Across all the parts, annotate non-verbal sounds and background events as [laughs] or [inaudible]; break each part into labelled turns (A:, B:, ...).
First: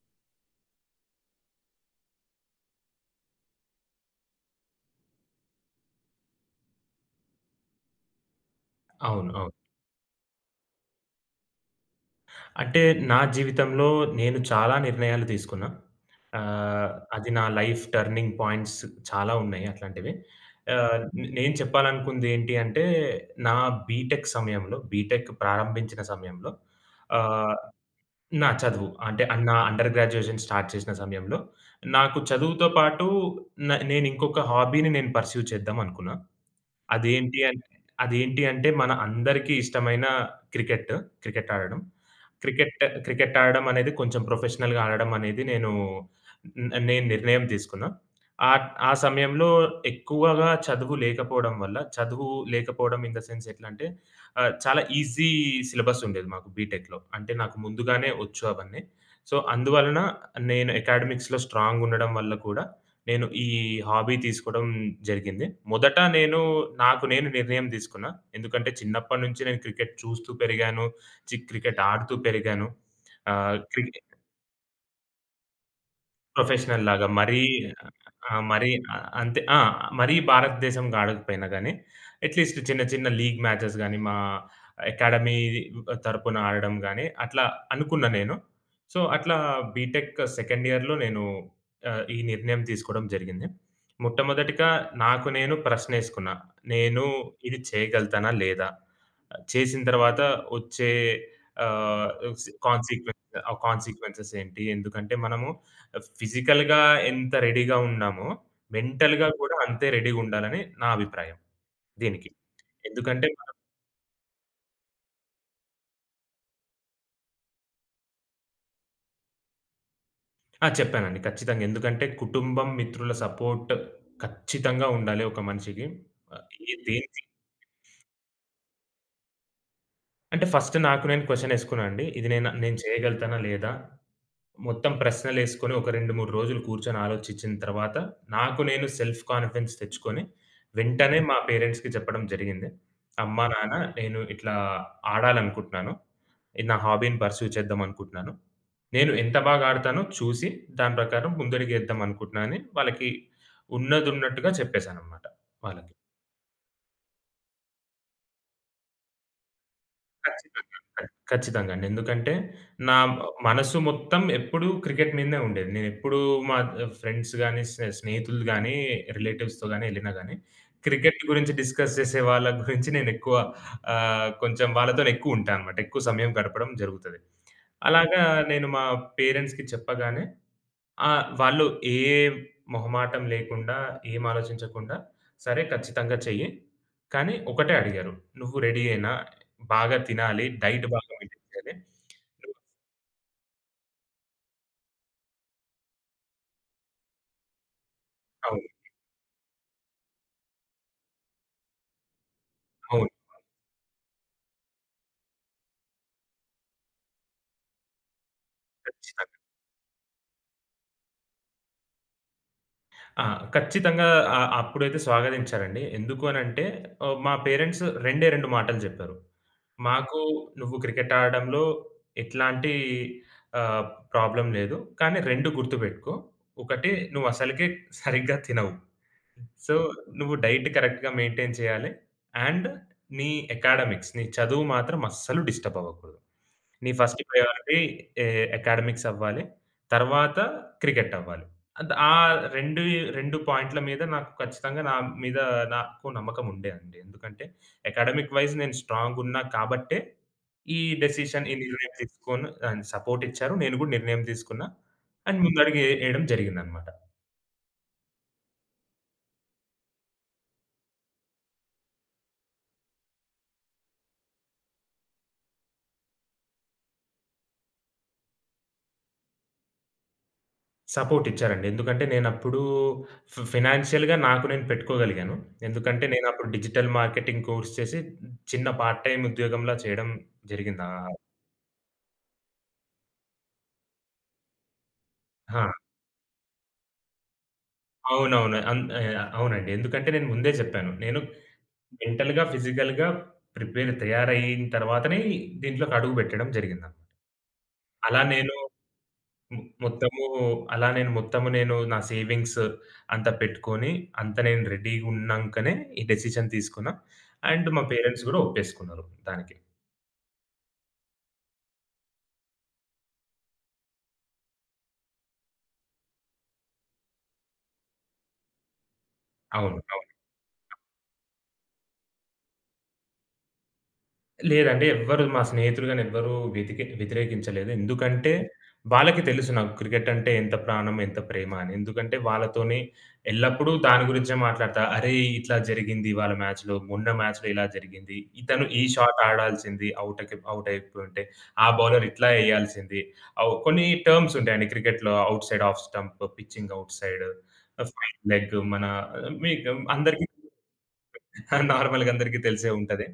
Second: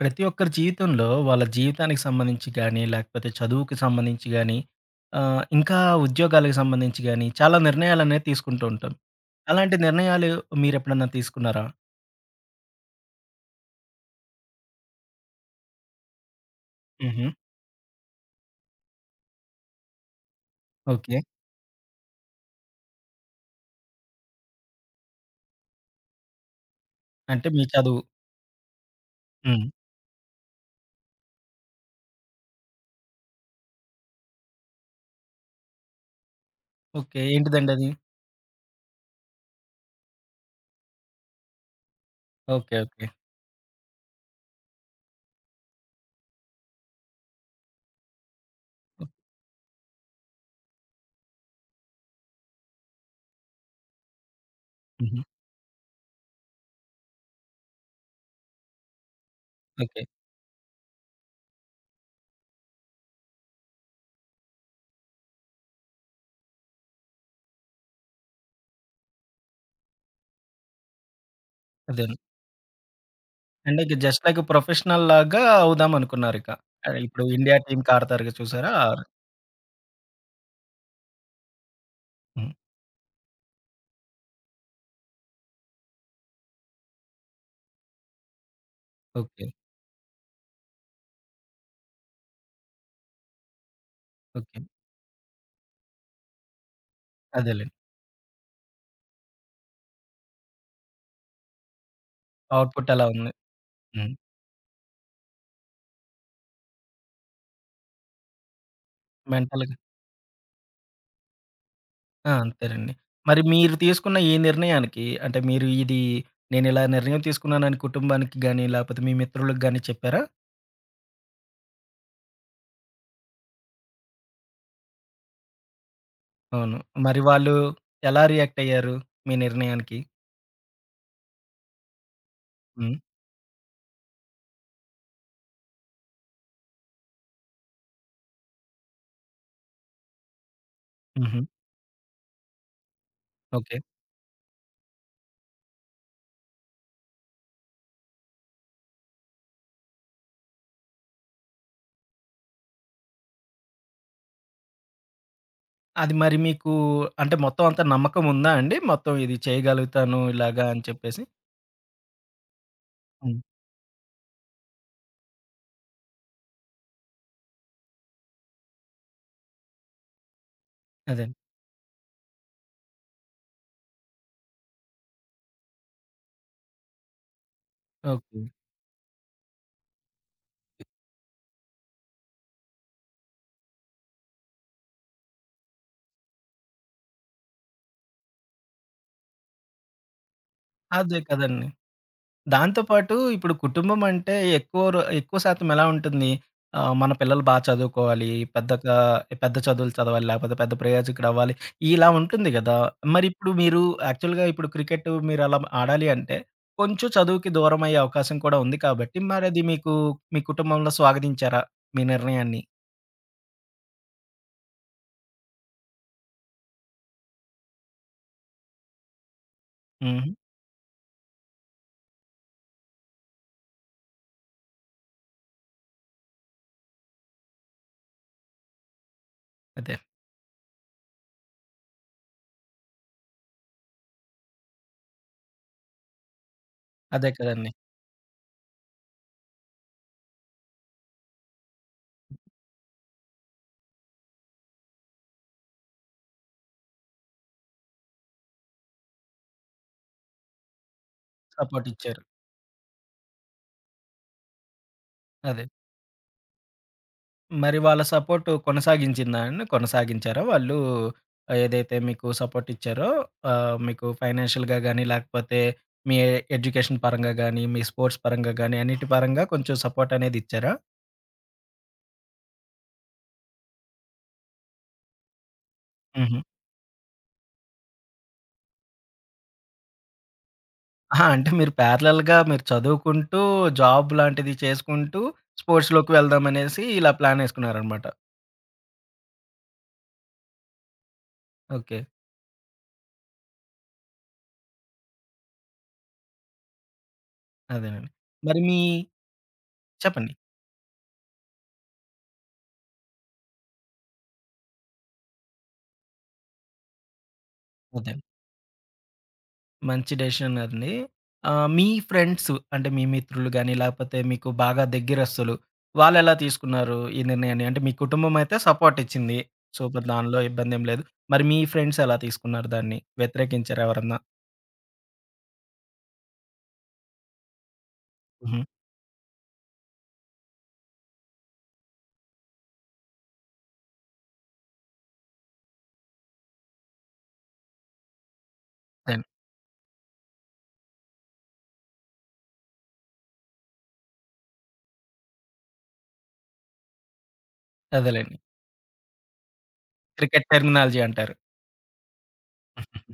A: ప్రతి ఒక్కరి జీవితంలో వాళ్ళ జీవితానికి సంబంధించి గానీ, లేకపోతే చదువుకి సంబంధించి గానీ, ఇంకా ఉద్యోగాలకు సంబంధించి గానీ, చాలా నిర్ణయాలనేవి తీసుకుంటూ ఉంటాం.
B: అవును. అవును.
A: అలాంటి నిర్ణయాలు మీరెప్పుడన్నా తీసుకున్నారా?
B: అంటే నా జీవితంలో నేను చాలా నిర్ణయాలు తీసుకున్నా. ఆహ్,
A: హుహు.
B: అది నా లైఫ్ టర్నింగ్ పాయింట్స్ చాలా ఉన్నాయి అట్లాంటివి. ఆహ్,
A: ఓకే.
B: నే నేను చెప్పాలనుకుందేంటి అంటే, నా బీటెక్ ప్రారంభించిన సమయంలో
A: అంటే
B: ఆహ్
A: మీ చదువు.
B: నా చదువు. అంటే నా
A: హ్మ్.
B: అండర్ గ్రాడ్యుయేషన్ స్టార్ట్ చేసిన సమయంలో నాకు చదువుతో పాటు నేనింకొక హాబీని నేను పర్స్యూ చేద్దాం అనుకున్నా.
A: ఓకే.
B: అదేంటి అంటే
A: ఏంటిదండి అది?
B: అదేంటి అంటే మన అందరికీ ఇష్టమైన క్రికెట్. క్రికెట్ ఆడడం. Cricket
A: okay. ఓకే.
B: క్రికెట్ ఆడడం అనేది కొంచెం ప్రొఫెషనల్‌గా ఆడడం అనేది నేను నిర్ణయం తీసుకున్నా. ఆ ఆ సమయంలో ఎక్కువగా చదువు లేకపోవడం వల్ల చదువు లేకపోవడం ఇన్ ద సెన్స్ ఎట్లంటే చాలా
A: హుహు.
B: ఈజీ సిలబస్ ఉండేది మాకు బీటెక్‌లో. అంటే నాకు ముందుగానే వచ్చు అవన్నీ. సో, అందువలన
A: ఓకే.
B: నేను అకాడమిక్స్‌లో స్ట్రాంగ్ ఉండడం వల్ల కూడా నేను ఈ హాబీ తీసుకోవడం జరిగింది. మొదట నేను నాకు నేను నిర్ణయం తీసుకున్నా. ఎందుకంటే చిన్నప్పటి నుంచి నేను క్రికెట్ చూస్తూ పెరిగాను. క్రికెట్ ఆడుతూ
A: అదేను.
B: పెరిగాను. ఆహ్,
A: అంటే
B: క్రి
A: ఇక జస్ట్ లైక్ ప్రొఫెషనల్ లాగా అవుదాం అనుకున్నారిక.
B: ప్రొఫెషనల్
A: అదే
B: లాగా
A: ఇప్పుడు
B: మరీ.
A: ఇండియా టీమ్‌కి ఆడతారుగా
B: ఆ! మరీ
A: చూసారా?
B: అంతే ఆ! మరీ భారతదేశం ఆడకపోయినా గానీ,
A: హ్మ్.
B: అట్‌లీస్ట్ చిన్న చిన్న లీగ్ మ్యాచెస్ గానీ, మా అకాడమీ తరపున ఆడడం గానీ, అట్లా అనుకున్నా నేను. సో, అట్లా
A: ఓకే.
B: బీటెక్ సెకండ్ ఇయర్‌లో నేను ఈ నిర్ణయం తీసుకోవడం జరిగింది.
A: ఓకే.
B: మొట్టమొదటిగా నాకు నేను ప్రశ్నేసుకున్నా. నేను ఇది
A: అదేలెండి.
B: చేయగలుగుతానా? లేదా? చేసిన తర్వాత వచ్చే ఆహ్,
A: అవుట్‌పుట్ ఎలా
B: కాన్సిక్వెన్స్
A: ఉంది?
B: ఆ
A: హ్మ్.
B: కాన్సిక్వెన్సెస్ ఏంటి? ఎందుకంటే మనము ఫిజికల్‌గా ఎంత రెడీగా ఉన్నామో, మెంటల్‌గా కూడా
A: మెంటల్‌గా
B: అంతే రెడీగుండాలని నా అభిప్రాయం దీనికి.
A: ఆ! అంతేనండి.
B: ఎందుకంటే
A: మరి
B: మనం
A: మీరు తీసుకున్న ఈ నిర్ణయానికి అంటే మీరు ఇది నేనిలా నిర్ణయం తీసుకున్నానని కుటుంబానికి గాని, లేపోతే మీ మిత్రులకు గాని చెప్పారా?
B: ఆ! చెప్పానండి. ఖచ్చితంగా. ఎందుకంటే కుటుంబం, మిత్రుల సపోర్ట్ ఖచ్చితంగా ఉండాలి ఒక మనిషికి. ఏ
A: అవును. మరి
B: దేనికి
A: వాళ్ళు ఎలా రియాక్ట్ అయ్యారు మీ నిర్ణయానికి?
B: అంటే ఫస్ట్ నాకు నేను క్వెషన్ ఏసుకున్నా అండి. ఇది నేను నేను
A: హ్మ్.
B: చేయగలుగుతానా లేదా? మొత్తం ప్రశ్నలేసుకొని ఒక 2, 3 రోజులు కూర్చొని ఆలోచించిన తర్వాత, నాకు నేను సెల్ఫ్ కాన్ఫిడెన్స్ తెచ్చుకొని, వెంటనే మా
A: హుహు.
B: పేరెంట్స్‌కి చెప్పడం జరిగింది. అమ్మా, నాన్న
A: ఓకే.
B: నేను ఇట్లా ఆడాలనుకుంటున్నాను. ఇది నా హాబీని పర్స్యూ చేద్దాం అనుకుంటున్నాను. నేను ఎంత బాగా ఆడతానో చూసి, దాని ప్రకారం ముందడుగేద్దాం అనుకుంటున్నా అని వాళ్ళకి ఉన్నదున్నట్టుగా చెప్పేసాననమాట వాళ్ళకి.
A: అది మరి మీకు అంటే మొత్తం అంతా నమ్మకముందా అండి? మొత్తం ఇది చేయగలుగుతాను ఇలాగా
B: ఖచ్చితంగా.
A: అని
B: ఖ
A: చెప్పేసి?
B: ఖచ్చితంగా అండి. ఎందుకంటే నా
A: హ్మ్.
B: మనసు మొత్తం ఎప్పుడు క్రికెట్ మీదనే ఉండేది. నేనెప్పుడు మా ఫ్రెండ్స్ గాని, స్నేహితులు గాని, రిలేటివ్స్‌తో గాని ఎళ్ళినా గాని క్రికెట్
A: అదే.
B: గురించి డిస్కస్ చేసే వాళ్ళ గురించి నేనెక్కువ కొంచెం వాళ్ళతోనే ఎక్కువ ఉంటా అన్నమాట. ఎక్కువ సమయం గడపడం జరుగుతది. అలాగా
A: ఓకే.
B: నేను మా పేరెంట్స్‌కి చెప్పగానే ఆ! వాళ్ళు ఏ మొహమాటం లేకుండా, ఏం ఆలోచించకుండా, "సరే ఖచ్చితంగా చెయ్యి." కానీ ఒకటే అడిగారు, "నువ్వు రెడీయేనా? బాగా తినాలి. డైట్ బాగా
A: అదే
B: మెయింటైన్
A: కదండీ.
B: చేయాలి." నువ్వు
A: దాంతో పాటు ఇప్పుడు కుటుంబం అంటే ఎక్కువ ఎక్కువ శాతం ఎలా ఉంటుంది? మన పిల్లలు చదువుకోవాలి,
B: అవును.
A: పెద్దగా పెద్ద చదువులు చదవాలి, లేకపోతే పెద్ద ప్రయోజకుడవ్వాలి, ఇలా ఉంటుంది గదా!
B: అవును.
A: మరిప్పుడు మీరు యాక్చువల్‌గా ఇప్పుడు క్రికెట్ మీరు అలా ఆడాలి అంటే, కొంచెం చదువుకి దూరమయ్యే అవకాశం కూడా ఉంది కాబట్టి,
B: ఖచ్చితంగా.
A: మరది మీకు మీ కుటుంబంలో స్వాగతించారా? మీ నిర్ణయాన్ని?
B: ఆ! ఖచ్చితంగా అప్పుడైతే స్వాగతించారండి. ఎందుకు అనంటే మా పేరెంట్స్ రెండే 2 మాటలు జెప్పారు. "మాకు
A: హ్మ్.
B: నువ్వు క్రికెట్ ఆడడంలో ఎట్లాంటి ఆహ్, ప్రాబ్లమ్ లేదు. కానీ 2 గుర్తుపెట్టుకో. ఒకటి నువ్వసలకే సరిగ్గా తినవు." సో,
A: అదే.
B: నువ్వు డైట్ కరెక్ట్‌గా మెయింటైన్ చేయాలి. అండ్ నీ అకాడమిక్స్ నీ చదువు మాత్రం అస్సలు డిస్టర్బ్ అవ్వకూడదు. నీ ఫస్ట్
A: అదే కదండీ.
B: ప్రయారిటీ ఎ అకాడమిక్స్ అవ్వాలి. తర్వాత క్రికెట్ అవ్వాలి. అంత్ ఆ 2 2 పాయింట్ల మీద నాకు ఖచ్చితంగా నా మీద నాకు నమ్మకం ఉండే అండి. ఎందుకంటే అకాడమిక్ వైస్ నేను స్ట్రాంగ్ ఉన్నా కాబట్టే ఈ డెసిషన్, ఈ నిర్ణయం
A: సపోర్టిచ్చారు.
B: తీసుకోను అండ్ సపోర్ట్ ఇచ్చారు. నేను కూడా నిర్ణయం తీసుకున్నా. అండ్
A: అదే.
B: ముందడుగు ఏయడం జరిగిందనమాట.
A: మరి వాళ్ళ సపోర్ట్ కొనసాగించిందా అండి? కొనసాగించారా వాళ్ళు? ఏదైతే మీకు సపోర్ట్ ఇచ్చారో మీకు ఫైనాన్షియల్‌గా గానీ, లేకపోతే మీ ఎడ్యుకేషన్ పరంగా గానీ, మీ స్పోర్ట్స్ పరంగా గానీ, అన్నిటి పరంగా కొంచెం సపోర్ట్ అనేది ఇచ్చారా?
B: సపోర్ట్ ఇచ్చారండి. ఎందుకంటే నేనప్పుడు ఫినాన్షియల్‌గా నాకు నేను పెట్టుకోగలిగాను. ఎందుకంటే
A: హుహు.
B: నేనప్పుడు డిజిటల్ మార్కెటింగ్ కోర్స్ చేసి చిన్న పార్ట్ టైమ్ ఉద్యోగంలా చేయడం జరిగింది.
A: అహా! అంటే మీరు ప్యారలల్‌గా మీరు చదువుకుంటూ, జాబ్ లాంటిది చేసుకుంటూ,
B: ఆ!
A: స్పోర్ట్స్‌లోకి వెళ్దామనేసి ఇలా ప్లానేసుకున్నారనమాట.
B: అవునవును. అవునండి. ఎందుకంటే నేను ముందే చెప్పాను. నేను
A: ఓకే.
B: మెంటల్‌గా, ఫిజికల్‌గా తయారయిన తర్వాతనే దీంట్లోకి అడుగు పెట్టడం జరిగిందన్నమాట.
A: అదేనండి.
B: అలా నేను
A: మరి మీ
B: మొ మొత్తము
A: చెప్పండి.
B: అలా నేను మొత్తము నేను నా సేవింగ్స్ అంతా పెట్టుకొని, అంతా నేను రెడీగున్నాంకనే ఈ డెసిషన్ తీసుకున్నా. అండ్ మా
A: అదే.
B: పేరెంట్స్ గూడా ఒప్పేసుకున్నారు దానికి.
A: మంచి డెసిషన్ అండి. మీ ఫ్రెండ్స్ అంటే మీ మిత్రులు గాని, లేకపోతే మీకు బాగా దగ్గరస్తులు వాళ్ళెలా తీసుకున్నారు ఈ నిర్ణయాన్ని? అంటే మీ కుటుంబం అయితే సపోర్ట్ ఇచ్చింది.
B: అవును.
A: సూపర్
B: అవును.
A: దానిలో ఇబ్బందేం లేదు. మరి మీ ఫ్రెండ్స్ ఎలా తీసుకున్నారు దాన్ని? వ్యతిరేకించారా ఎవరన్నా?
B: లేదండి. ఎవ్వరు మా స్నేహితులు గాని ఎవ్వరూ వ్యతిరేకించలేదు. ఎందుకంటే
A: హుహు.
B: వాళ్ళకి తెలుసు నాకు క్రికెట్ అంటే ఎంత ప్రాణం, ఎంత ప్రేమ అని. ఎందుకంటే వాళ్ళతోనే ఎల్లప్పుడూ దాని గురించే మాట్లాడతా. "అరేయ్! ఇట్లా జరిగింది ఇవాళ మ్యాచ్‌లో. మొన్న మ్యాచ్‌లో ఇలా జరిగింది. ఇతను ఈ షాట్
A: అన్
B: ఆడాల్సింది ఔట్ అయిపోయుంటే. ఆ బౌలర్ ఇట్లా ఎయ్యాల్సింది." కొన్ని టర్మ్స్ ఉంటాయండి క్రికెట్‌లో. Outside off stump, pitching outside, ఫైడ్
A: అదేలెండి.
B: లెగ్ మన మీకు అందరికీ
A: క్రికెట్ టెర్మినాలజీ అంటారు.
B: [laughs] నార్మల్‌గా అందరికీ తెలిసే ఉంటది.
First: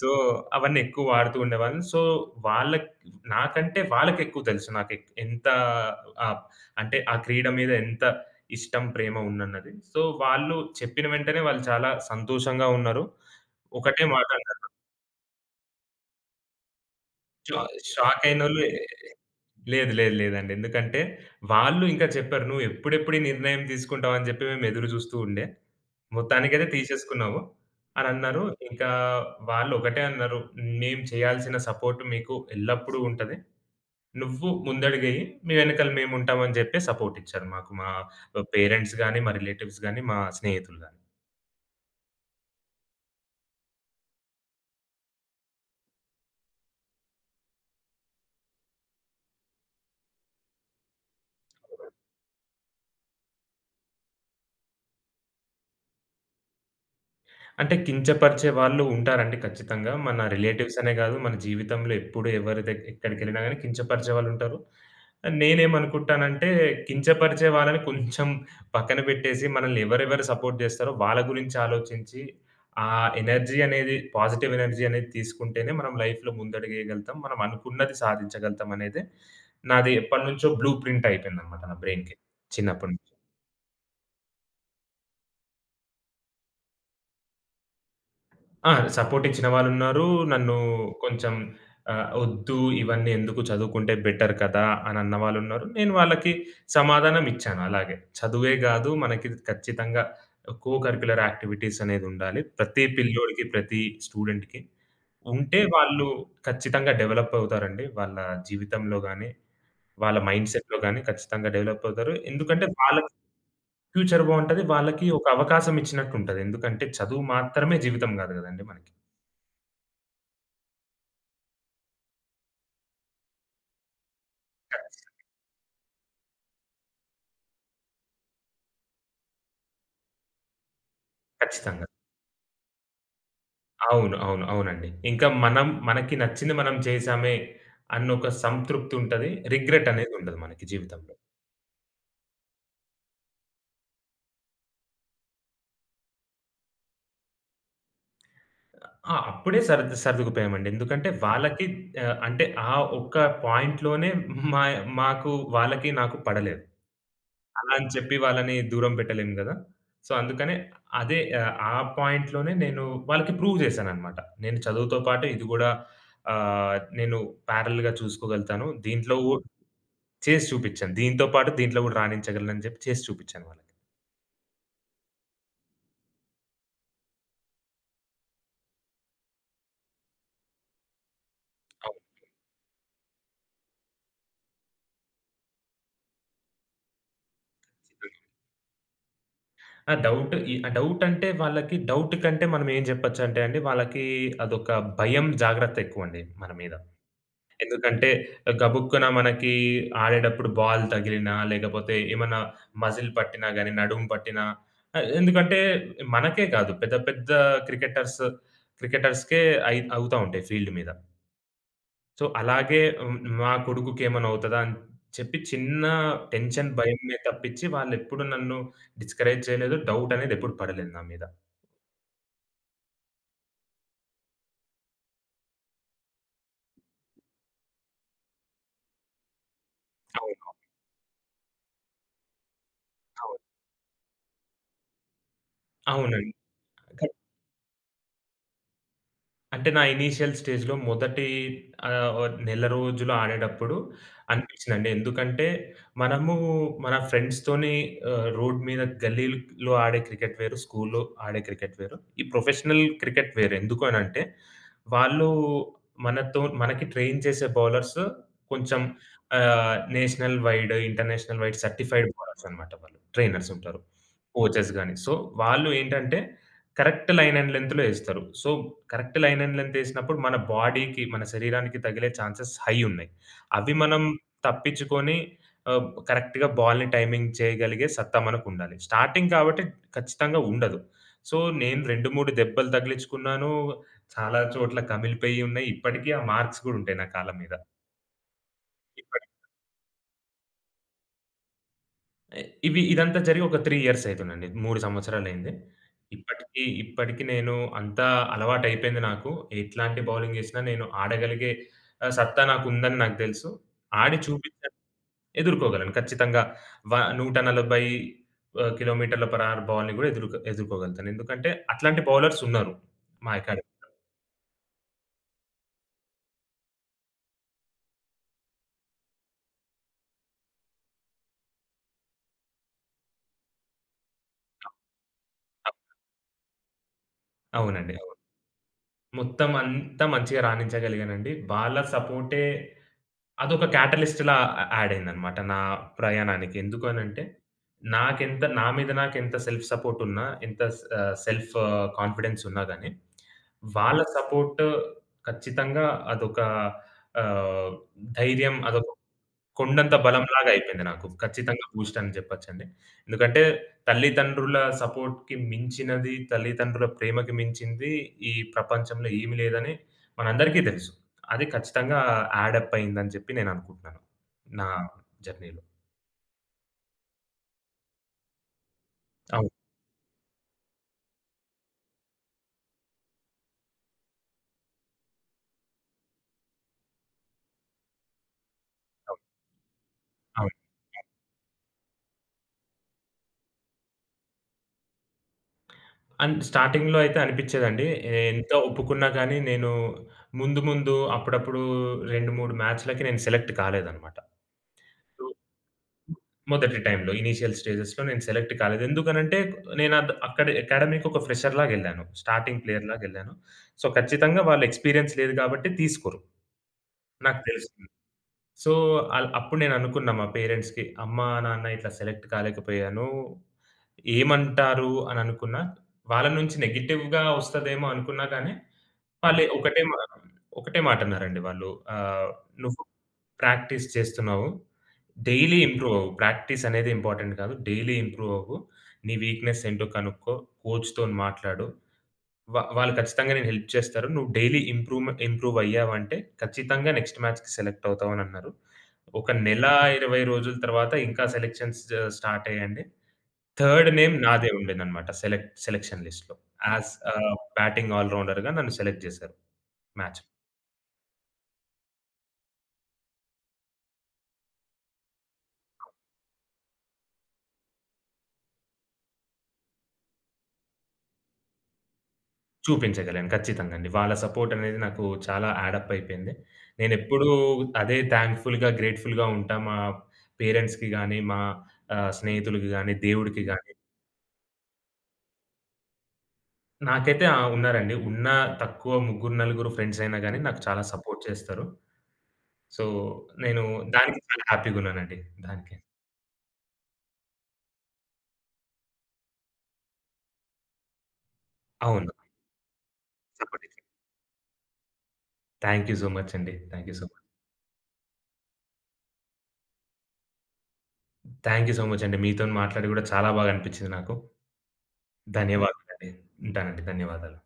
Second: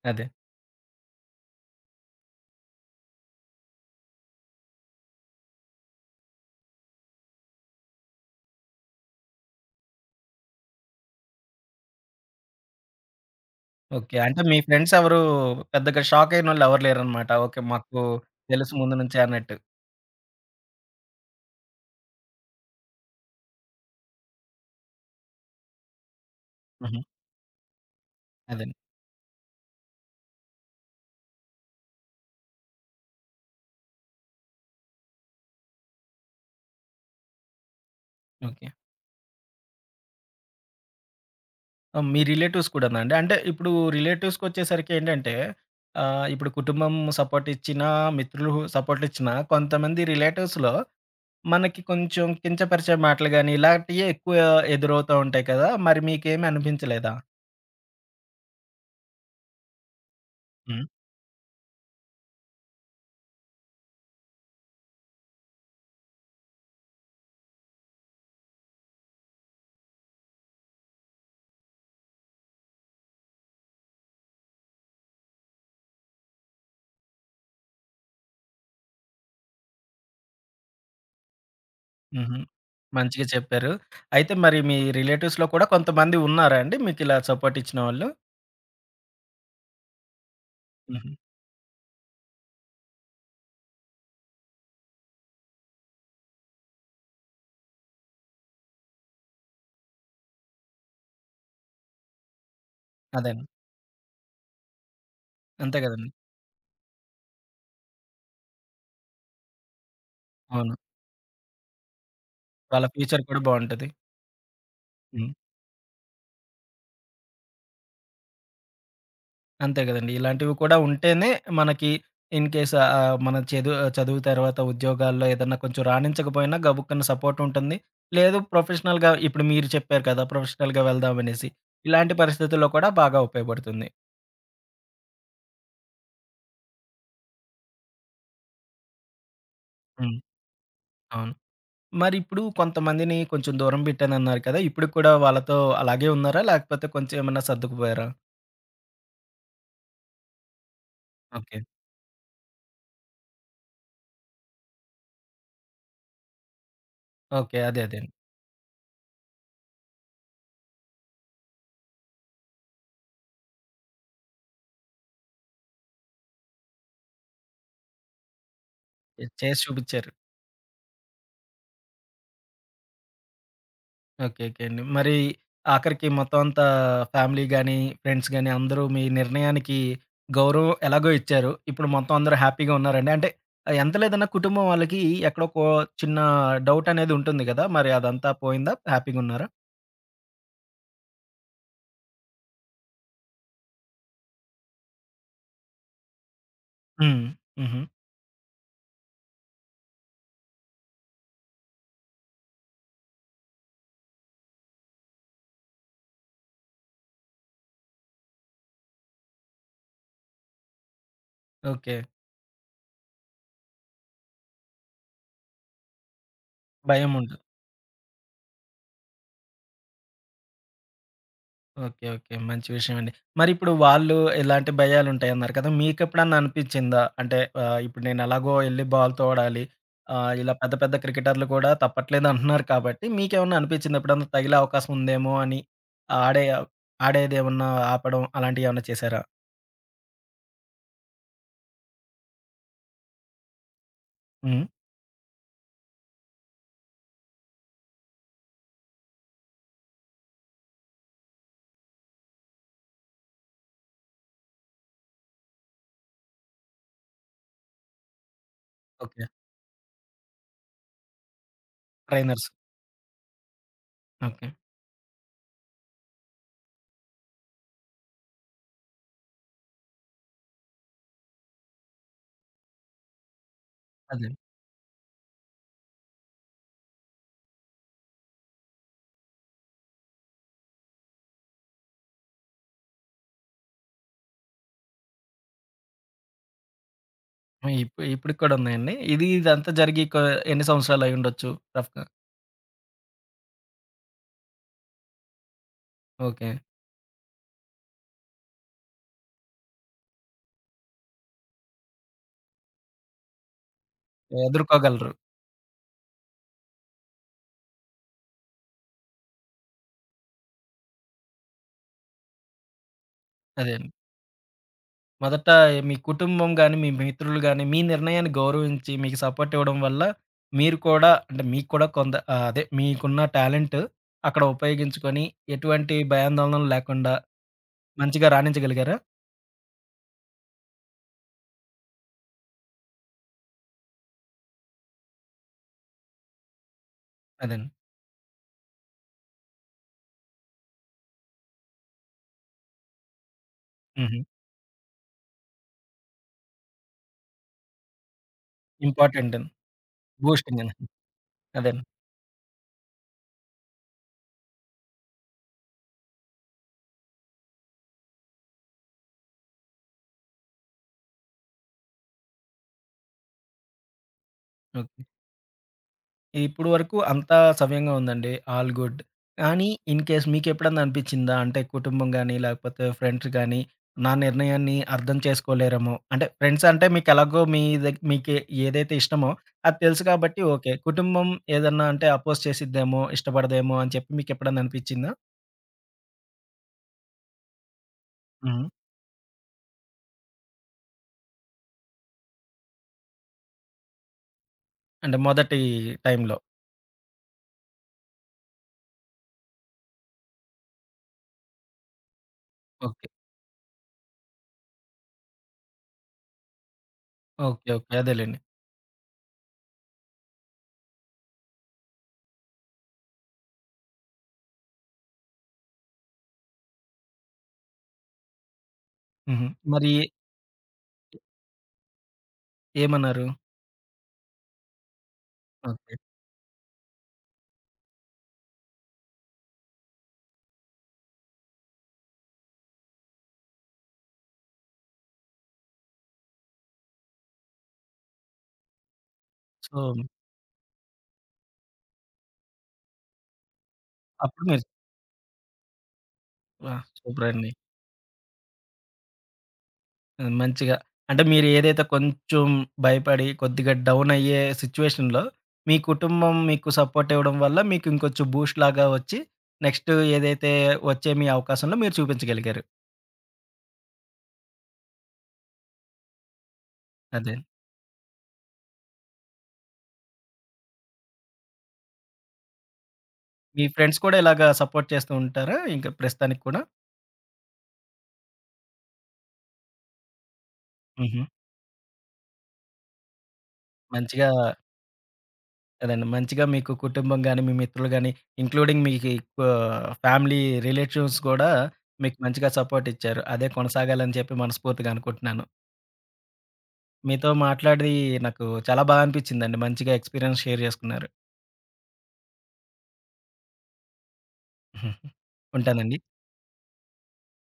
B: సో,
A: అదే.
B: అవన్నీ ఎక్కువ వాడుతూ ఉండేవాళ్ళం. సో, వాళ్ళకి నాకంటే వాళ్ళకెక్కువ తెలుసు. ఎంత ఆహ్, అంటే ఆ క్రీడ మీద ఎంత ఇష్టం, ప్రేమ ఉందన్నది. సో, వాళ్ళు చెప్పిన వెంటనే వాళ్ళు చాలా సంతోషంగా ఉన్నారు. ఒకటే
A: ఓకే.
B: మాట
A: అంటే మీ
B: అన్నారు.
A: ఫ్రెండ్స్ ఎవరు పెద్దగా షాక్ అయినోళ్ళు ఎవరు లేరనమాట.
B: షా
A: ఓకే. మాకు
B: షాక్ అయినోళ్ళు
A: తెలుసు ముందు నుంచే అన్నట్టు.
B: లేదు. లేదు. లేదండి. ఎందుకంటే వాళ్ళు ఇంకా చెప్పారు. "నువ్వు ఎప్పుడెప్పుడు ఈ నిర్ణయం తీసుకుంటావు" అని చెప్పి మేము ఎదురు చూస్తూ ఉండే. మొత్తానికైతే
A: హుహు.
B: తీసేసుకున్నాము అనన్నారు.
A: అదే.
B: ఇంకా వాళ్ళు ఒకటే అన్నారు. "మేము చేయాల్సిన సపోర్ట్ మీకు ఎల్లప్పుడూ ఉంటది. నువ్వు ముందడుగెయ్యి. మీ వెనకాల మేముంటాం" అని చెప్పి సపోర్ట్ ఇచ్చారు మాకు. మా
A: ఓకే.
B: పేరెంట్స్ గాని, మా రిలేటివ్స్ గాని, మా స్నేహితులు గాని.
A: ఆ! మీ రిలేటివ్స్ కూడానా అండి? అంటే ఇప్పుడు రిలేటివ్స్‌కొచ్చేసరికి ఏంటంటే ఇప్పుడు కుటుంబం సపోర్ట్ ఇచ్చినా, మిత్రులు సపోర్ట్ ఇచ్చినా కొంతమంది రిలేటివ్స్‌లో మనకి కొంచెం కించపరిచే మాటలు గాని, ఇలాంటియే ఎక్కువ ఎదురవుతా ఉంటాయి కదా! మరి మీకేమి అనిపించలేదా?
B: అంటే కించపరిచే వాళ్ళు ఉంటారండి ఖచ్చితంగా. మన రిలేటివ్స్
A: హ్మ్.
B: అనే గాదు, మన జీవితంలో ఎప్పుడు ఎవరి ఎక్కడికెళ్ళినా గాని కించపరిచే వాళ్ళుంటారు. నేనేమనుకుంటానంటే కించపరిచే వాళ్ళని కొంచెం పక్కన పెట్టేసి, మనల్ని ఎవరెవరు సపోర్ట్ జేస్తారో వాళ్ళ గురించి ఆలోచించి, ఆ ఎనర్జీ అనేది పాజిటివ్ ఎనర్జీ అనేది తీసుకుంటేనే మనం లైఫ్‌లో ముందడుగేయగలుగుతాం. మనం అనుకున్నది సాధించగలుగుతాం అనేది నాది ఎప్పటినుంచో బ్లూ ప్రింట్ అయిపోయిందన్నమాట నా బ్రెయిన్‌కి
A: హుహు.
B: చిన్నప్పటి నుంచి.
A: మంచిగా చెప్పారు. అయితే మరి మీ రిలేటివ్స్‌లో కూడా కొంతమంది ఉన్నారా అండి మీకిలా సపోర్ట్ ఇచ్చిన వాళ్ళు?
B: ఆ! సపోర్ట్ ఇచ్చిన వాళ్ళున్నారు. నన్ను
A: హుహు.
B: కొంచెం "ఒద్దు ఇవన్నీ ఎందుకు చదువుకుంటే బెటర్ కదా!" అని అన్న వాళ్ళున్నారు. నేను వాళ్ళకి సమాధానం ఇచ్చాను అలాగే. చదువే గాదు మనకి ఖచ్చితంగా కరిక్యులర్ యాక్టివిటీస్ అనేది ఉండాలి. ప్రతి పిల్లోడికి,
A: అదేనండి.
B: ప్రతి స్టూడెంట్‌కి. ఉంటే
A: అంతే
B: వాళ్ళు
A: కదండీ.
B: ఖచ్చితంగా డెవలప్ అవుతారండి. వాళ్ళ జీవితంలో గాని, వాళ్ళ
A: అవును.
B: మైండ్‌సెట్‌లో గాని ఖచ్చితంగా డెవలప్ అవుతారు. ఎందుకంటే
A: వాళ్ళ
B: వాళ్ళకి
A: ఫ్యూచర్ కూడా బావుంటది.
B: ఫ్యూచర్ బావుంటది. వాళ్ళకి ఒక
A: హ్మ్.
B: అవకాశం ఇచ్చినట్టు ఉంటది. ఎందుకంటే చదువు మాత్రమే జీవితం గాదు గదండీ మనకి.
A: అంతే గదండీ. ఇలాంటివి కూడా ఉంటేనే మనకి ఇన్ కేస్ మన చదువు తర్వాత
B: ఖచ్చితంగా
A: ఉద్యోగాల్లో ఏదన్నా కొంచెం రాణించకపోయినా గబుక్కన సపోర్ట్ ఉంటుంది. లేదు ప్రొఫెషనల్‌గా ఇప్పుడు మీరు చెప్పారు కదా! ప్రొఫెషనల్‌గా వెళ్దామనేసి.
B: ఖచ్చితంగా.
A: ఇలాంటి పరిస్థితుల్లో కూడా బాగా ఉపయోగపడుతుంది.
B: అవును. అవును. అవునండి. ఇంకా మనం మనకి నచ్చింది మనం చేశామే అన్నొక సంతృప్తి ఉంటది. రిగ్రెట్ అనేది
A: హ్మ్.
B: ఉండదు మనకి జీవితంలో.
A: అవును. మరిప్పుడు కొంతమందిని కొంచెం దూరం పెట్టానన్నారు కదా! ఇప్పటికి కూడా వాళ్ళతో అలాగే ఉన్నారా? లేకపోతే కొంచెం ఏమన్నా సర్దుకుపోయారా?
B: ఆ! అప్పుడే సర్దుకుపోయామండి. ఎందుకంటే
A: ఓకే.
B: వాళ్ళకి అంటే ఆ ఒక్క పాయింట్‌లోనే మా మాకు వాళ్ళకి నాకు పడలేదు.
A: ఓకే.
B: అలా
A: అదే
B: అని
A: అదే.
B: చెప్పి వాళ్ళని దూరం పెట్టలేము గదా! సో, అందుకనే అదే ఆ పాయింట్‌లోనే నేను వాళ్ళకి ప్రూవ్ చేశాననమాట. నేను చదువుతో పాటు ఇది గూడా నేను ప్యారలెల్‌గా చూసుకోగలుగుతాను. దీంట్లో
A: చేసి చూపిచ్చారు.
B: చేసి చూపిచ్చాను. దీంతో పాటు దీంట్లో గూడా రాణించగలనని జెప్పి చేసి చూపిచ్చాను వాళ్ళకి.
A: ఓకే. ఓకే అండి. మరి ఆఖరికి మొత్తం అంతా ఫ్యామిలీ గాని, ఫ్రెండ్స్ గాని అందరూ మీ నిర్ణయానికి గౌరవం ఎలాగో ఇచ్చారు. ఇప్పుడు మొత్తం
B: అవును.
A: అందరూ హ్యాపీగా ఉన్నారండి. అంటే ఎంత లేదన్నా కుటుంబం వాళ్ళకి ఎక్కడో ఒక చిన్న డౌట్ అనేది ఉంటుంది గదా! మరి అదంతా పోయిందా? హ్యాపీగున్నారా?
B: ఆ! డౌట్ ఈ ఆ డౌట్ అంటే వాళ్ళకి డౌట్ కంటే మనం ఏం జెప్పొచ్చంటే అండి వాళ్ళకి అదొక భయం, జాగ్రత్త ఎక్కువండి మన మీద.
A: హ్మ్. హుహు.
B: ఎందుకంటే గబుక్కున మనకి ఆడేటప్పుడు బాల్ తగిలినా, లేకపోతే ఏమన్నా మజిల్ పట్టినా గాని, నడుము పట్టినా ఎందుకంటే మనకే కాదు పెద్ద పెద్ద క్రికెటర్స్, క్రికెటర్స్‌కే అవుతా ఉంటాయి ఫీల్డ్ మీద.
A: ఓకే.
B: సో, అలాగే మా కొడుకుకేమైనా అవుతదా అని చెప్పి చిన్న టెన్షన్, భయమే
A: భయముంది.
B: తప్పించి వాళ్ళెప్పుడు నన్ను డిస్కరేజ్ చేయలేదు. డౌట్ అనేది ఎప్పుడు పడలేదు నా మీద.
A: ఓకే. ఓకే. మంచి విషయమండి. మరిప్పుడు వాళ్ళు ఇలాంటి భయాలుంటాయన్నారు కదా! మీకెప్పుడన్నా అనిపిచ్చిందా? అంటే ఇప్పుడు నేను ఎలాగో ఎళ్లి బాల్ తోడాలి. ఇలా
B: అవును.
A: పెద్ద పెద్ద క్రికెటర్లు కూడా తప్పట్లేదంటున్నారు కాబట్టి
B: అవును.
A: మీకేమన్నా అనిపిచ్చిందా? ఎప్పుడన్నా తగిలే అవకాశం ఉందేమో అని ఆ,
B: అవునండి.
A: ఆడే ఆడేదేమన్నా ఆపడం అలాంటియేమన్నా చేశారా?
B: అంటే నా ఇనీషియల్ స్టేజ్‌లో మొదటి నెల రోజులు ఆడేటప్పుడు
A: హ్మ్.
B: అనిపించిందండి. ఎందుకంటే మనము మన ఫ్రెండ్స్‌తోని రోడ్ మీద గల్లీలో ఆడే క్రికెట్ వేరు, స్కూల్‌లో ఆడే క్రికెట్ వేరు. ఈ ప్రొఫెషనల్ క్రికెట్ వేరు. ఎందుకు అనంటే వాళ్ళు మనతో మనకి ట్రైన్ చేసే బౌలర్స్ కొంచెం
A: okay.
B: National wide, international wide certified bowlers
A: trainers.
B: అన్నమాట వాళ్ళు. ట్రైనర్స్ ఉంటారు.
A: ఓకే.
B: కోచెస్ గాని. సో, వాళ్ళు ఏంటంటే కరెక్ట్ లైన్ అండ్ లెంగ్త్‌లో ఏస్తారు. So, correct line and length ఏసినప్పుడు మన బాడీకి, మన శరీరానికి తగిలే ఛాన్సెస్ హై ఉన్నాయి. అవి మనం
A: అదే.
B: తప్పించుకొని కరెక్ట్‌గా బాల్‌ని టైమింగ్ చేయగలిగే సత్తా మనకుండాలి. స్టార్టింగ్ కాబట్టి ఖచ్చితంగా ఉండదు. సో, నేను 2, 3 దెబ్బలు తగిలించుకున్నాను. చాలా చోట్ల కమిలిపోయి ఉన్నాయి. ఇప్పటికీ ఆ మార్క్స్ గూడా ఉంటాయి నా కాళ్ళ మీద.
A: హ్మ్. ఇప్పటికి కూడా ఉన్నాయండి. ఇది
B: ఇప్పటికి
A: ఇదంతా జరిగి ఎన్ని సంవత్సరాలయ్యుండొచ్చు రఫ్‌గా?
B: ఎ ఇవి ఇదంతా జరిగి ఒక 3 ఇయర్స్ అయితుందండి. 3 సంవత్సరాలయింది.
A: ఓకే.
B: ఇప్పటికి నేను అంతా అలవాటయిపోయింది నాకు. ఎట్లాంటి బౌలింగ్ చేసినా నేను ఆడగలిగే సత్తా నాకుందని నాకు తెలుసు. ఆడి చూపించాను.
A: ఎదుర్కోగలరు.
B: ఎదుర్కోగలను ఖచ్చితంగా. వ 140 కిలోమీటర్ల పర్ అవర్ బాల్‌ని గూడా ఎదుర్కోగలుగుతాను. ఎందుకంటే అట్లాంటి బౌలర్స్ ఉన్నారు మా
A: అదే.
B: అకాడమీలో.
A: మొదట మీ కుటుంబం గాని, మీ మిత్రులు గాని, మీ నిర్ణయాన్ని గౌరవించి మీకు సపోర్ట్ ఇవ్వడం వల్ల మీరు కూడా అంటే మీకు కూడా కొంత అదే మీకున్న టాలెంట్ అక్కడ ఉపయోగించుకొని ఎటువంటి భయాందోళనలు లేకుండా
B: అవునండి. అవును.
A: మంచిగా రాణించగలిగారా?
B: మొత్తం అంతా మంచిగా రాణించగలిగానండి. వాళ్ళ సపోర్టే అదొక క్యాటలిస్ట్‌లా ఆ యాడ్ అయిందనమాట నా ప్రయాణానికి. ఎందుకు అనంటే,
A: అదేనండి.
B: నాకెంత నా మీద నాకెంత సెల్ఫ్ సపోర్ట్ ఉన్నా, ఎంత సెల్ఫ్ కాన్ఫిడెన్స్ ఉన్నా గాని, వాళ్ళ
A: హుహు.
B: సపోర్ట్ ఖచ్చితంగా అదొక ఆహ్, ధైర్యం అదొక
A: ఇంపార్టెంట్ అని.
B: కొండంత బలంలాగా
A: బూస్టింగ్ అని.
B: అయిపోయింది నాకు. ఖచ్చితంగా
A: అదేనండి.
B: బూస్ట్ అని చెప్పొచ్చండి. ఎందుకంటే తల్లిదండ్రుల సపోర్ట్‌కి మించినది, తల్లిదండ్రుల ప్రేమకి మించింది ఈ ప్రపంచంలో ఏమి లేదని మనందరికీ తెలుసు. అది ఖచ్చితంగా యాడ్ అప్ అయిందని చెప్పి నేను అనుకుంటున్నాను. నా
A: ఓకే.
B: జర్నీలో.
A: ఇప్పుడు వరకు అంతా సవ్యంగా ఉందండి. All good.
B: అవును.
A: కానీ ఇన్ కేస్ మీకెప్పుడన్నా అనిపిచ్చిందా? అంటే కుటుంబం గాని, లేకపోతే ఫ్రెండ్స్ గాని, నా నిర్ణయాన్ని అర్థం చేసుకోలేరేమో. అంటే ఫ్రెండ్స్ అంటే మీకెలాగో మీ మీకే ఏదైతే
B: అవును.
A: ఇష్టమో అది తెలుసు కాబట్టి
B: అవును.
A: ఓకే. కుటుంబం ఏదన్నా అంటే అపోజ్ చేసిద్దేమో, ఇష్టపడదేమో అని చెప్పి మీకెప్పుడన్నా అనిపిచ్చిందా?
B: అండ్ స్టార్టింగ్‌లో అయితే అనిపిచ్చేదండి. ఎంత
A: హ్మ్.
B: ఒప్పుకున్నా గానీ నేను ముందు ముందు అప్పుడప్పుడు 2, 3 మ్యాచ్‌లకి నేను సెలెక్ట్ కాలేదనమాట.
A: అంటే
B: సో
A: మొదటి టైంలో.
B: మొదటి టైంలో ఇనీషియల్ స్టేజెస్‌లో నేను సెలెక్ట్ కాలేదు. ఎందుకనంటే నేను అక్కడ అకాడమీకి ఒక ఫ్రెషర్ లాగెళ్ళాను. Starting player
A: okay.
B: లాగెళ్ళాను. సో, ఖచ్చితంగా వాళ్ళు ఎక్స్‌పీరియన్స్ లేదు కాబట్టి తీసుకోరు. నాకు
A: ఓకే.
B: తెలిసింది.
A: ఓకే. అదేలెండి.
B: సో, అప్పుడు నేను అనుకున్నా మా పేరెంట్స్‌కి, "అమ్మా, నాన్న ఇట్లా సెలెక్ట్ కాలేకపోయాను. ఏమంటారు?" అని అనుకున్నా. వాళ్ళ నుంచి నెగెటివ్‌గా వస్తదేమో అనుకున్నా కానీ, వాళ్ళే
A: హుహు.
B: ఒకటే
A: మరి
B: మా ఒకటే మాటన్నారండి వాళ్ళు. ఆహ్, "నువ్వు
A: ఏమన్నారు?
B: ప్రాక్టీస్ చేస్తున్నావు. Daily improve
A: okay.
B: అవ్వు. ప్రాక్టీస్ అనేది ఇంపార్టెంట్ కాదు. డైలీ ఇంప్రూవ్ అవ్వు. నీ వీక్‌నెస్ ఏంటో కనుక్కో. కోచ్‌తోని మాట్లాడు. వాళ్ళు ఖచ్చితంగా నేను హెల్ప్ చేస్తారు. నువ్వు డైలీ ఇంప్రూవ్ అయ్యావంటే ఖచ్చితంగా నెక్స్ట్ మ్యాచ్‌కి సెలెక్ట్ అవుతావనన్నారు. ఒక నెల,
A: సో,
B: 20 రోజుల తర్వాత ఇంకా సెలెక్షన్స్ జ స్టార్ట్ అయ్యాయండి. థర్డ్ నేమ్
A: అప్పుడు
B: నాదే
A: మీరు
B: ఉండేదనమాట సెలక్షన్ లిస్ట్‌లో.
A: ఆ! సూపరండి.
B: బ్యాటింగ్ ఆల్ రౌండర్‌గా నన్ను సెలెక్ట్ చేశారు మ్యాచ్‌లో.
A: హ్మ్. మంచిగా. అంటే మీరు ఏదైతే కొంచెం భయపడి కొద్దిగా డౌన్ అయ్యే సిట్యుయేషన్‌లో మీ కుటుంబం మీకు సపోర్ట్ ఇవ్వడం వల్ల మీకు ఇంకొంచెం బూస్ట్ లాగా వచ్చి నెక్స్ట్ ఏదైతే వచ్చే మీ అవకాశంలో మీరు చూపించగలిగారు.
B: చూపించగలను. ఖచ్చితంగా అండి. వాళ్ళ సపోర్ట్ అనేది నాకు చాలా యాడ్ అప్ అయిపోయింది. నేనెప్పుడూ
A: అదే.
B: అదే థాంక్‌ఫుల్‌గా, గ్రేట్‌ఫుల్‌గా ఉంటా. మా పేరెంట్స్‌కి గాని, మా స్నేహితులకి గాని, దేవుడికి
A: మీ
B: గాని.
A: ఫ్రెండ్స్ కూడా ఇలాగా సపోర్ట్ చేస్తూ ఉంటారా? ఇంకా ప్రస్తుతానికి కూడా?
B: నాకైతే ఆ! ఉన్నారండి. ఉన్న తక్కువ ముగ్గురు, నలుగురు ఫ్రెండ్స్ అయినా గాని నాకు చాలా సపోర్ట్
A: హుహు.
B: చేస్తారు. సో, నేను దానికి
A: మంచిగా
B: చాలా హ్యాపీ‌గున్నానండి. దానికి.
A: అదండి. మంచిగా మీకు కుటుంబం గాని, మీ మిత్రులు గాని ఇంక్లూడింగ్ మీకి ఫ్యామిలీ రిలేటివ్స్ కూడా
B: అవును.
A: మీకు మంచిగా సపోర్ట్ ఇచ్చారు. అదే
B: సపోర్ట్ ఇచ్చారు.
A: కొనసాగాలని చెప్పి మనస్ఫూర్తిగా అనుకుంటున్నాను.
B: థాంక్ యూ సో మచ్ అండి. Thank you so much.
A: మీతో మాట్లాడి నాకు చాలా అనిపించిందండి. మంచిగా ఎక్స్‌పీరియన్స్ షేర్ జేసుకున్నారు.
B: థాంక్ యూ సో మచ్ అండి. మీతోని మాట్లాడి గూడా చాలా బాగా అనిపించింది నాకు.
A: [laughs] ఉంటానండి.
B: ధన్యవాదాలండి. ఉంటానండి. ధన్యవాదాలు.